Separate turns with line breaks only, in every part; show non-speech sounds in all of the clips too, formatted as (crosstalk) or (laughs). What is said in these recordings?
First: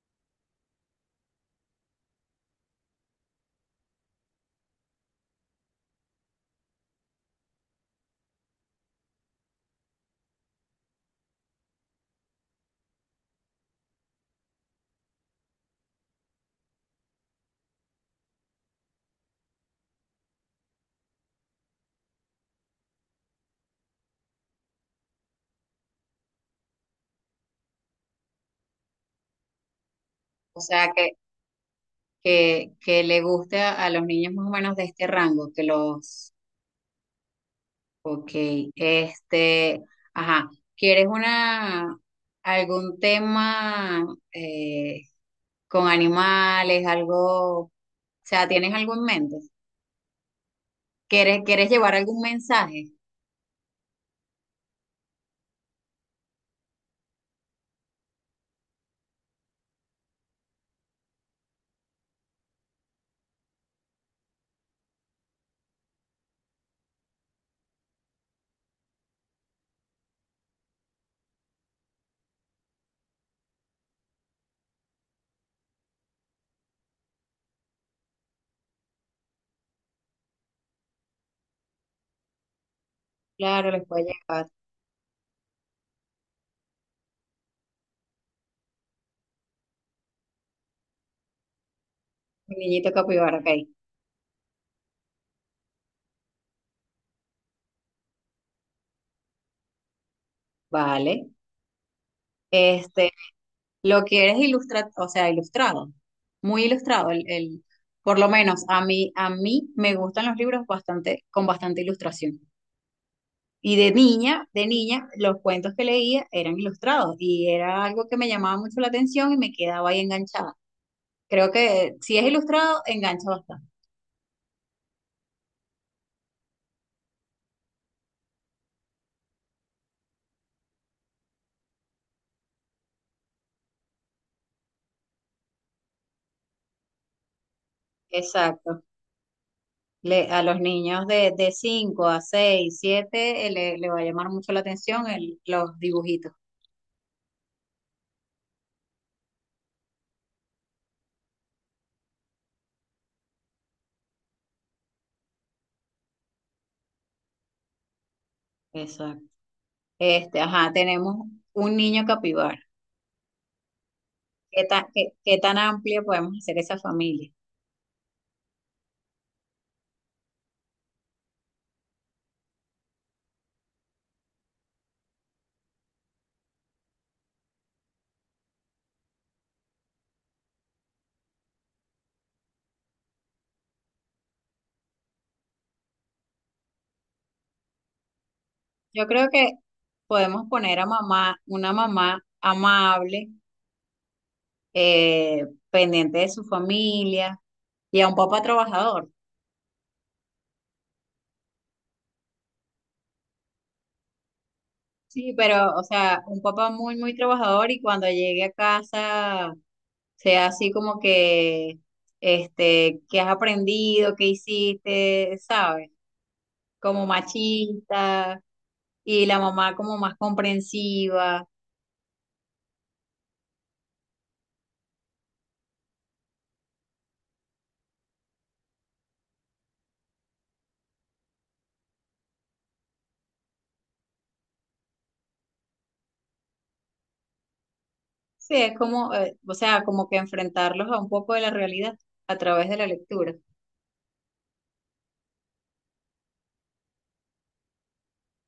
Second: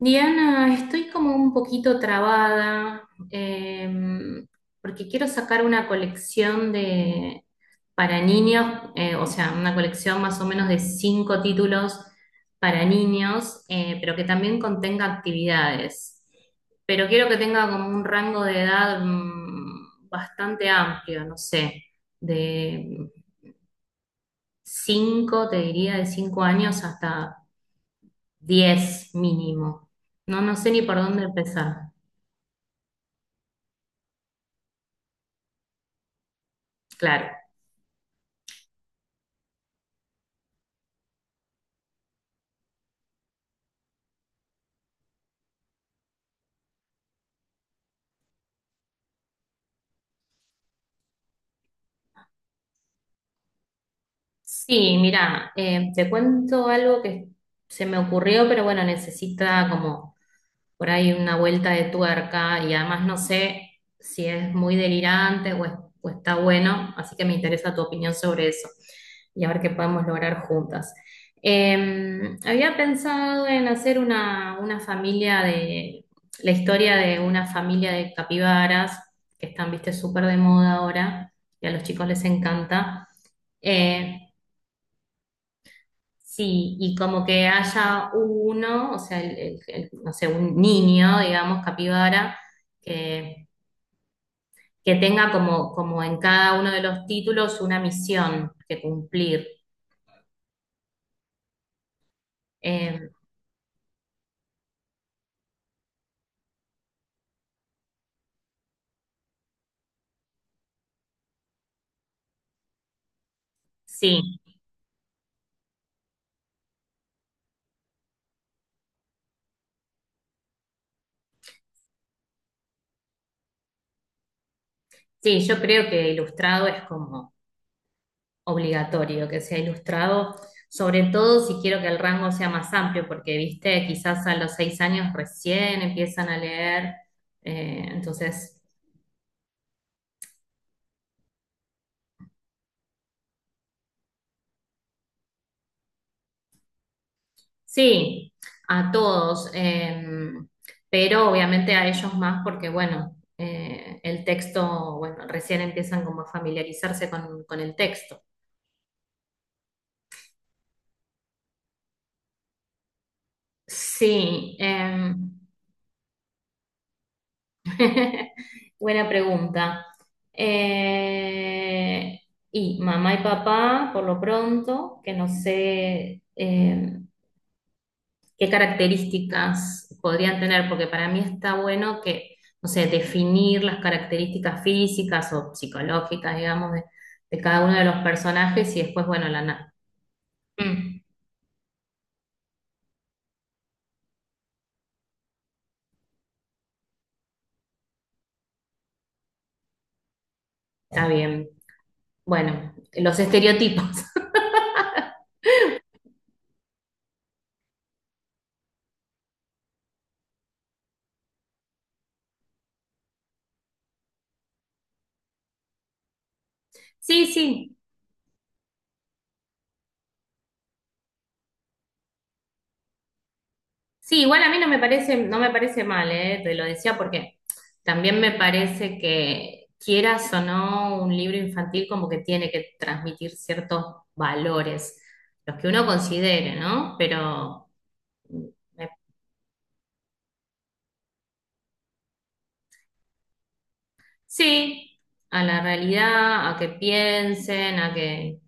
Diana, estoy como un poquito trabada. Porque quiero sacar una colección de para niños, o sea, una colección más o menos de cinco títulos para niños, pero que también contenga actividades. Pero quiero que tenga como un rango de edad bastante amplio, no sé, de cinco, te diría, de 5 años hasta 10 mínimo. No, no
O
sé ni
sea,
por
que,
dónde empezar.
que le guste a los niños más o menos de este rango, que los,
Claro.
ok, este, ajá, ¿quieres una, algún tema eh, con animales, algo, o sea, ¿tienes algo en mente? ¿Quieres llevar algún mensaje?
Sí, mira, te cuento algo que se me ocurrió, pero bueno, necesita como por ahí una vuelta de tuerca y además no sé si es muy delirante o está bueno, así que me interesa tu opinión sobre eso y a ver qué podemos lograr juntas. Había pensado en hacer una familia la historia de una familia de capibaras que están, viste, súper de moda ahora y a los chicos les encanta.
Claro, les puedo
Eh,
llevar.
Sí, y como que haya uno, o sea, no sé, un niño, digamos, capibara,
Mi niñito capibara, ok,
que, que tenga como, como en cada uno de los títulos una misión que cumplir.
vale.
Eh,
este. Lo que eres ilustrado, o sea, ilustrado, muy ilustrado. Por lo menos a mí me gustan los libros bastante, con bastante ilustración. Y
sí,
de niña, los cuentos que leía eran ilustrados y era algo que me llamaba mucho la atención y me quedaba ahí enganchada. Creo que si es ilustrado, engancha bastante.
sí, yo creo que ilustrado es como obligatorio que sea ilustrado, sobre todo si quiero que el rango sea más amplio, porque, viste, quizás a los 6 años recién empiezan a leer, entonces.
Exacto. Le, a los niños de 5 a 6 7 le va a llamar mucho la atención el, los dibujitos.
Sí, a todos, pero obviamente a ellos más porque, bueno, el texto, bueno, recién empiezan como a familiarizarse con, el texto.
Exacto. Este, ajá, tenemos un niño capibara.
Sí,
¿Qué tan, qué, qué tan amplia podemos hacer esa familia?
(laughs) buena pregunta. Eh, y mamá y papá, por lo pronto, que no sé, qué características podrían tener, porque para mí está bueno que, no sé, definir las características físicas o psicológicas, digamos, de cada uno de los personajes y
Yo
después,
creo
bueno,
que podemos poner a
Mm,
mamá, una mamá amable, eh, pendiente de su familia y a un papá trabajador.
está bien. Bueno, los estereotipos. (laughs)
Sí, pero, o sea, un papá muy, muy trabajador y cuando llegue a casa sea así como que, este, ¿qué has aprendido? ¿Qué hiciste? ¿Sabes? Como
Sí, sí,
machista y la mamá como más comprensiva.
Sí, igual a mí no me parece, no me parece mal, ¿eh? Te lo decía porque también me parece que quieras o no, un libro infantil como que tiene que transmitir ciertos valores, los que uno considere, ¿no? Pero mm,
Sí, es
me-
como, o sea, como que enfrentarlos a un poco de la realidad a través de la lectura.
sí, a la realidad, a que piensen, a que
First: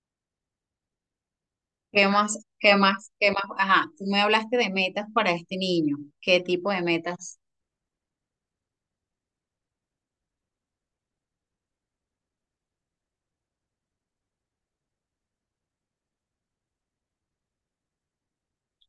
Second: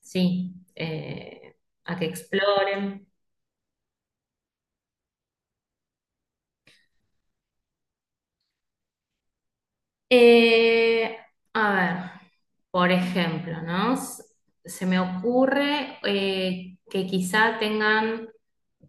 sí, a
¿Qué
que
más, qué
exploren.
más, qué más? Ajá, tú me hablaste de metas para este niño. ¿Qué tipo de metas?
Eh, a ver, por ejemplo, ¿no? Se me ocurre que quizá tengan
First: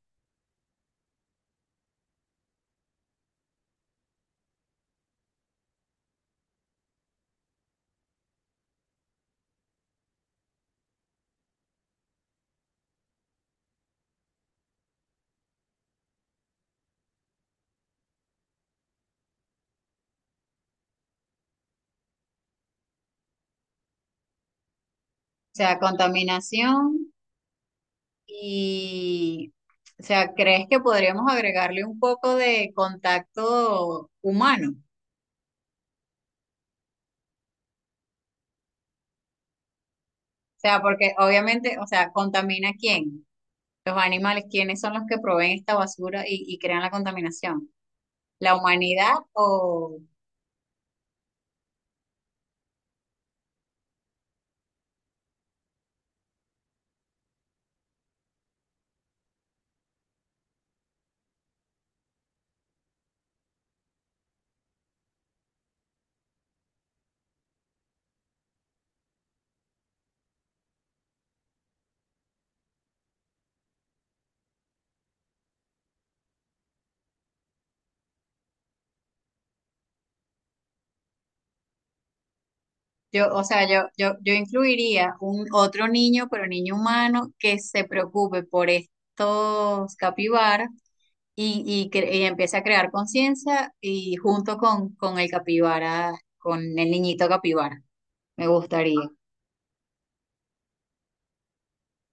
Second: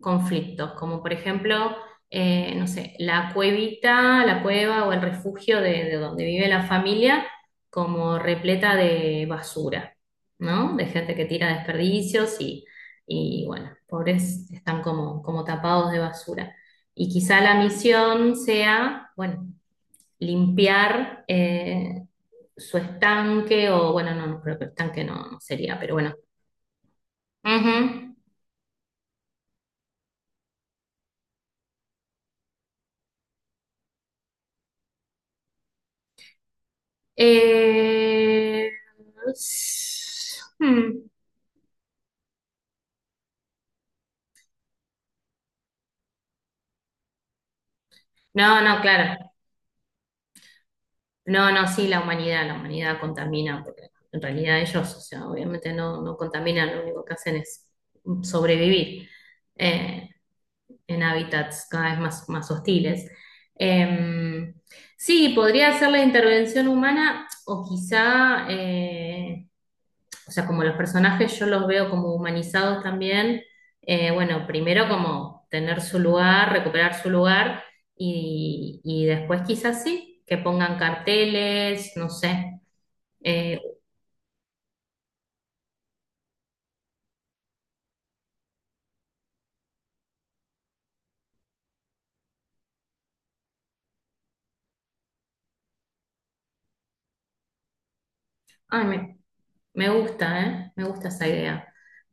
conflictos, como por ejemplo, no sé, la cuevita, la cueva o el refugio de, donde vive la familia, como repleta de basura, ¿no? De gente que tira desperdicios y bueno, pobres están como, como tapados de basura. Y quizá la misión sea, bueno, limpiar su estanque, o bueno, no, no creo que estanque no, no
O sea,
sería, pero bueno.
contaminación
Ujú.
y, o sea, ¿crees que podríamos agregarle un poco de contacto humano?
Eh,
O sea,
hmm.
porque obviamente, o sea, ¿contamina quién? Los animales, ¿quiénes son los que proveen esta basura y crean la contaminación? ¿La
No, no,
humanidad
claro.
o
No, no, sí, la humanidad contamina, porque en realidad ellos, o sea, obviamente no, no contaminan, lo único que hacen es sobrevivir eh, en hábitats cada vez más, más hostiles. Em, sí, podría ser la intervención humana o quizá o sea, como los personajes yo los veo como humanizados también, bueno, primero como tener su lugar, recuperar su lugar y, después quizás sí, que pongan carteles, no sé.
Yo, o
Eh,
sea, yo incluiría un otro niño, pero niño humano, que se preocupe por estos capibaras y empiece a crear conciencia y junto con el capibara, con el niñito capibara, me
Ay,
gustaría.
me gusta, ¿eh? Me gusta esa idea.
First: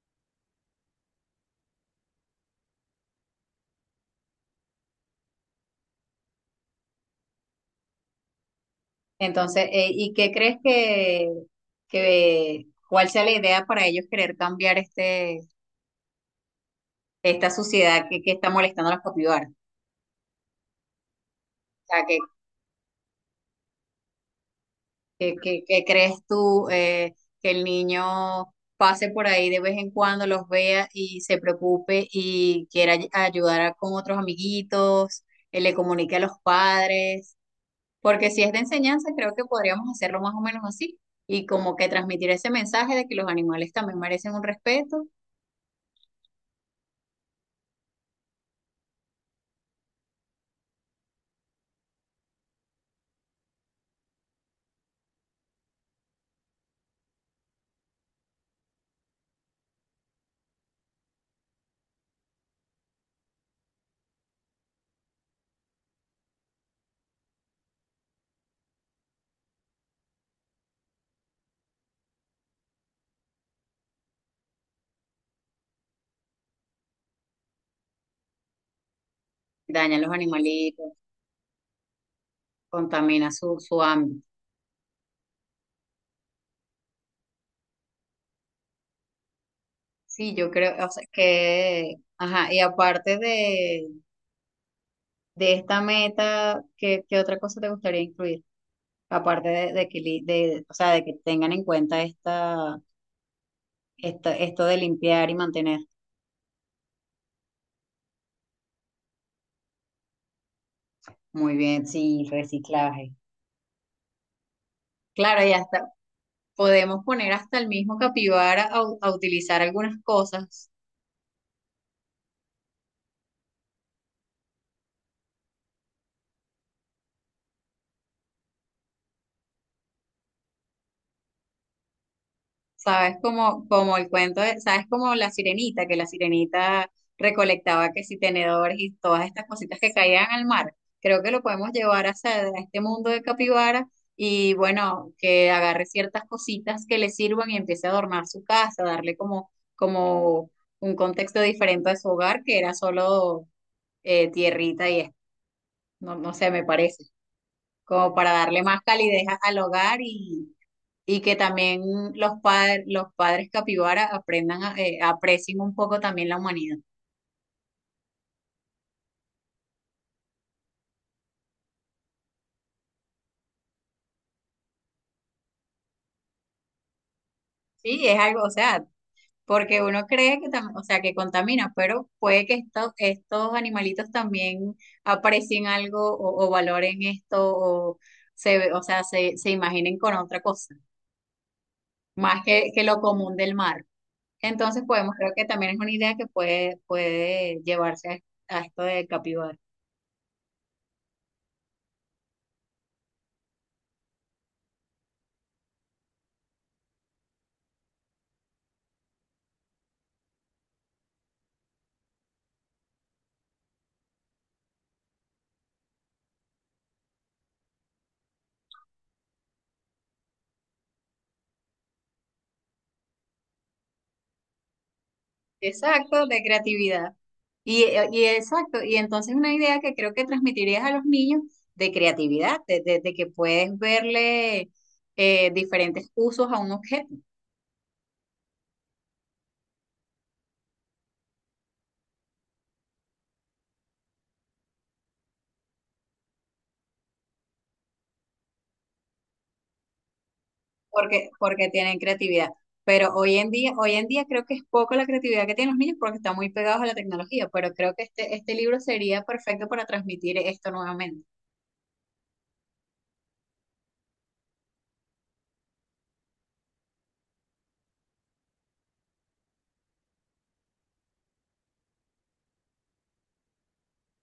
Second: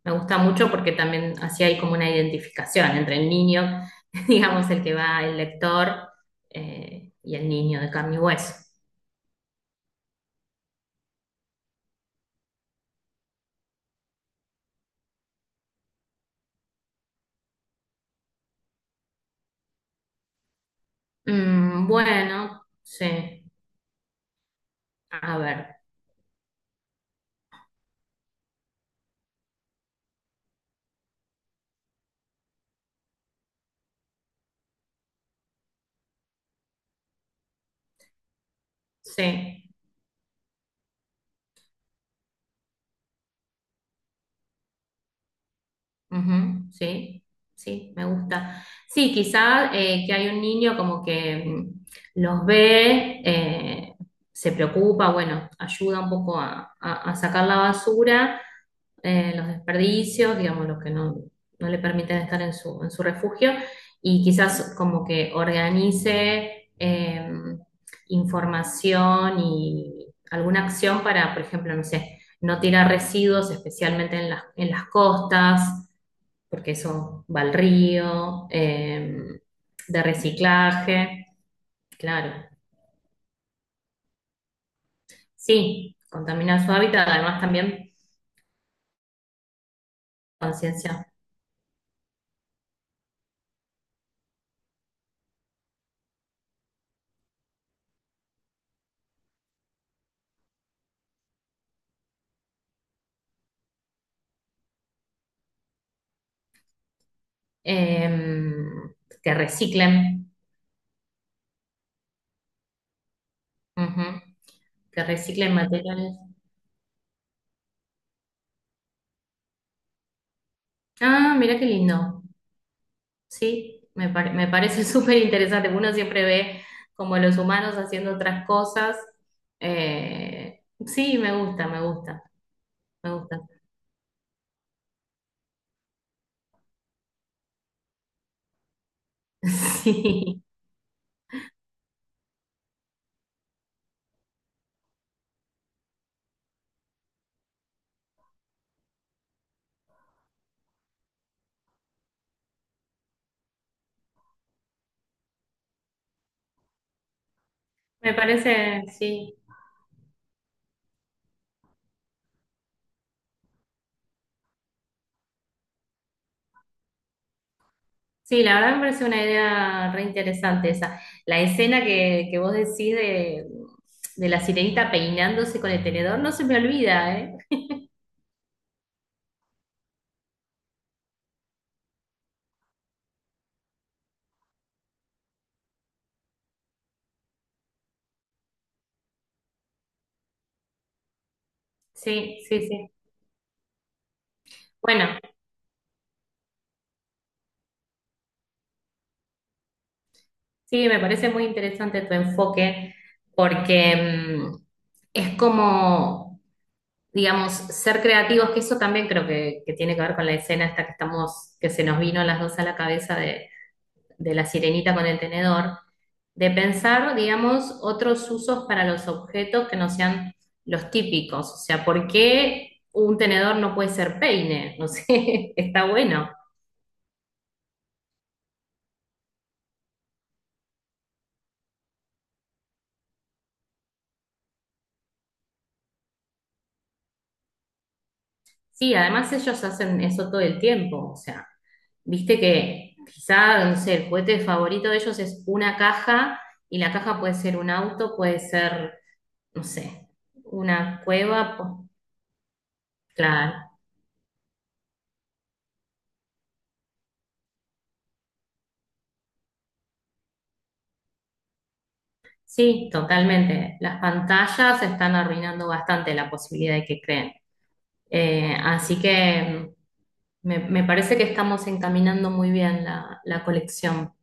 Me gusta mucho porque también así hay como una identificación entre el niño, (laughs) digamos, el que va, el lector, y el niño de carne y hueso.
Entonces, ¿y qué crees que cuál sea la idea para ellos querer cambiar este, esta sociedad que está molestando a los capibaras? O sea,
Bueno, sí,
¿Qué,
a
qué-
ver,
qué crees tú que el niño pase por ahí de vez en cuando, los vea y se preocupe y quiera ay- ayudar a- con otros amiguitos, le comunique a los padres? Porque si es de enseñanza, creo que
sí.
podríamos hacerlo más o menos así y como que transmitir ese mensaje de que los animales también merecen un respeto,
Ujú, sí, sí, me gusta. Sí, quizá que hay un niño como que los ve, se preocupa, bueno, ayuda un poco a sacar la basura, los desperdicios, digamos, los que no, no le permiten estar en su, refugio, y quizás como que organice información y alguna acción para, por ejemplo, no sé no tirar residuos, especialmente en las costas, porque eso va al río,
dañan
de
los animalitos,
reciclaje, claro.
contamina su, su ámbito.
Sí, contaminar su hábitat, además también
Sí, yo creo, o sea,
conciencia,
que, ajá, y aparte de esta meta, ¿qué, qué otra cosa te gustaría incluir? Aparte de que, li- de, o sea, de que tengan en cuenta esta, esta, esto de limpiar y mantener.
eh, que reciclen,
Muy bien, sí, reciclaje.
ujú, que
Claro, y
reciclen
hasta
materiales.
podemos poner hasta el mismo capibara a, u- a utilizar algunas cosas.
Ah, mira qué lindo. Sí, me parece (laughs) súper interesante. Uno siempre ve como los humanos haciendo otras cosas. Sí, me gusta, me gusta, me
Sabes
gusta.
como, como el cuento de, sabes como la sirenita, que la sirenita recolectaba que si tenedores y todas estas cositas
(laughs)
que caían
Sí,
al mar. Creo que lo podemos llevar hacia a este mundo de capibara y bueno, que agarre ciertas cositas que le sirvan y empiece a adornar su casa, darle como, como un contexto diferente a su hogar, que era solo tierrita y esto. No, no sé, me parece,
me
como para darle más
parece,
calidez
sí.
a- al hogar y que también los, pa- los padres capibara aprendan, a- aprecien un poco también la humanidad.
Sí, la verdad me parece una idea re interesante esa. La escena que vos decís de la sirenita peinándose con el tenedor no se me olvida, ¿eh?
Sí, es algo, o sea, porque uno cree que, tam- o sea, que contamina, pero puede que esto- estos animalitos también aprecien algo o valoren esto o, se, ve- o sea, se imaginen con otra cosa, más
Sí, sí,
que
sí.
lo común del mar. Entonces podemos,
Bueno,
creo que también es una idea que puede, puede llevarse a esto de capibara.
sí, me parece muy interesante tu enfoque porque es como, digamos, ser creativos, que eso también creo que tiene que ver con la escena esta que estamos, que se nos vino a las dos a la cabeza de la sirenita con el tenedor de pensar, digamos, otros usos para los objetos que no sean los típicos. O sea, ¿por qué un tenedor no puede ser peine? No sé, (laughs) está
Exacto,
bueno.
de creatividad. Y exacto, y entonces una idea que creo que transmitirías a los niños de creatividad, de que puedes verle diferentes usos a un objeto,
Sí, además ellos hacen eso todo el tiempo. O sea, viste que quizá, no sé, el juguete favorito de ellos es una caja y la caja puede ser un auto, puede ser, no sé, una
porque,
cueva.
porque tienen creatividad. Pero
Claro.
hoy en día creo que es poco la creatividad que tienen los niños porque están muy pegados a la tecnología, pero creo que este libro sería perfecto para transmitir esto nuevamente.
Sí, totalmente. Las pantallas están arruinando bastante la posibilidad de que creen. Así que me parece que estamos encaminando muy bien la, colección.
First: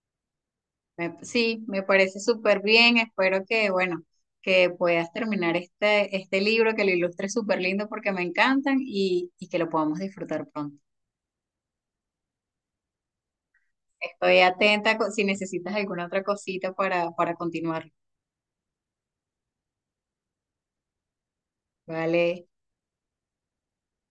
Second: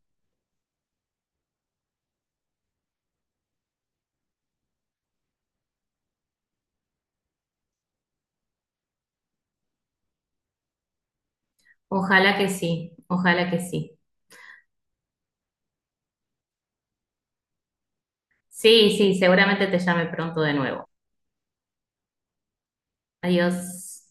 Me- sí, me parece súper bien. Espero que, bueno, que puedas terminar este, este libro, que lo ilustres súper lindo porque me encantan y que lo podamos disfrutar pronto.
Ojalá que sí, ojalá que sí.
Estoy atenta co- si necesitas alguna otra cosita para continuar.
Sí, sí, seguramente te llame pronto de nuevo.
Vale.
Adiós.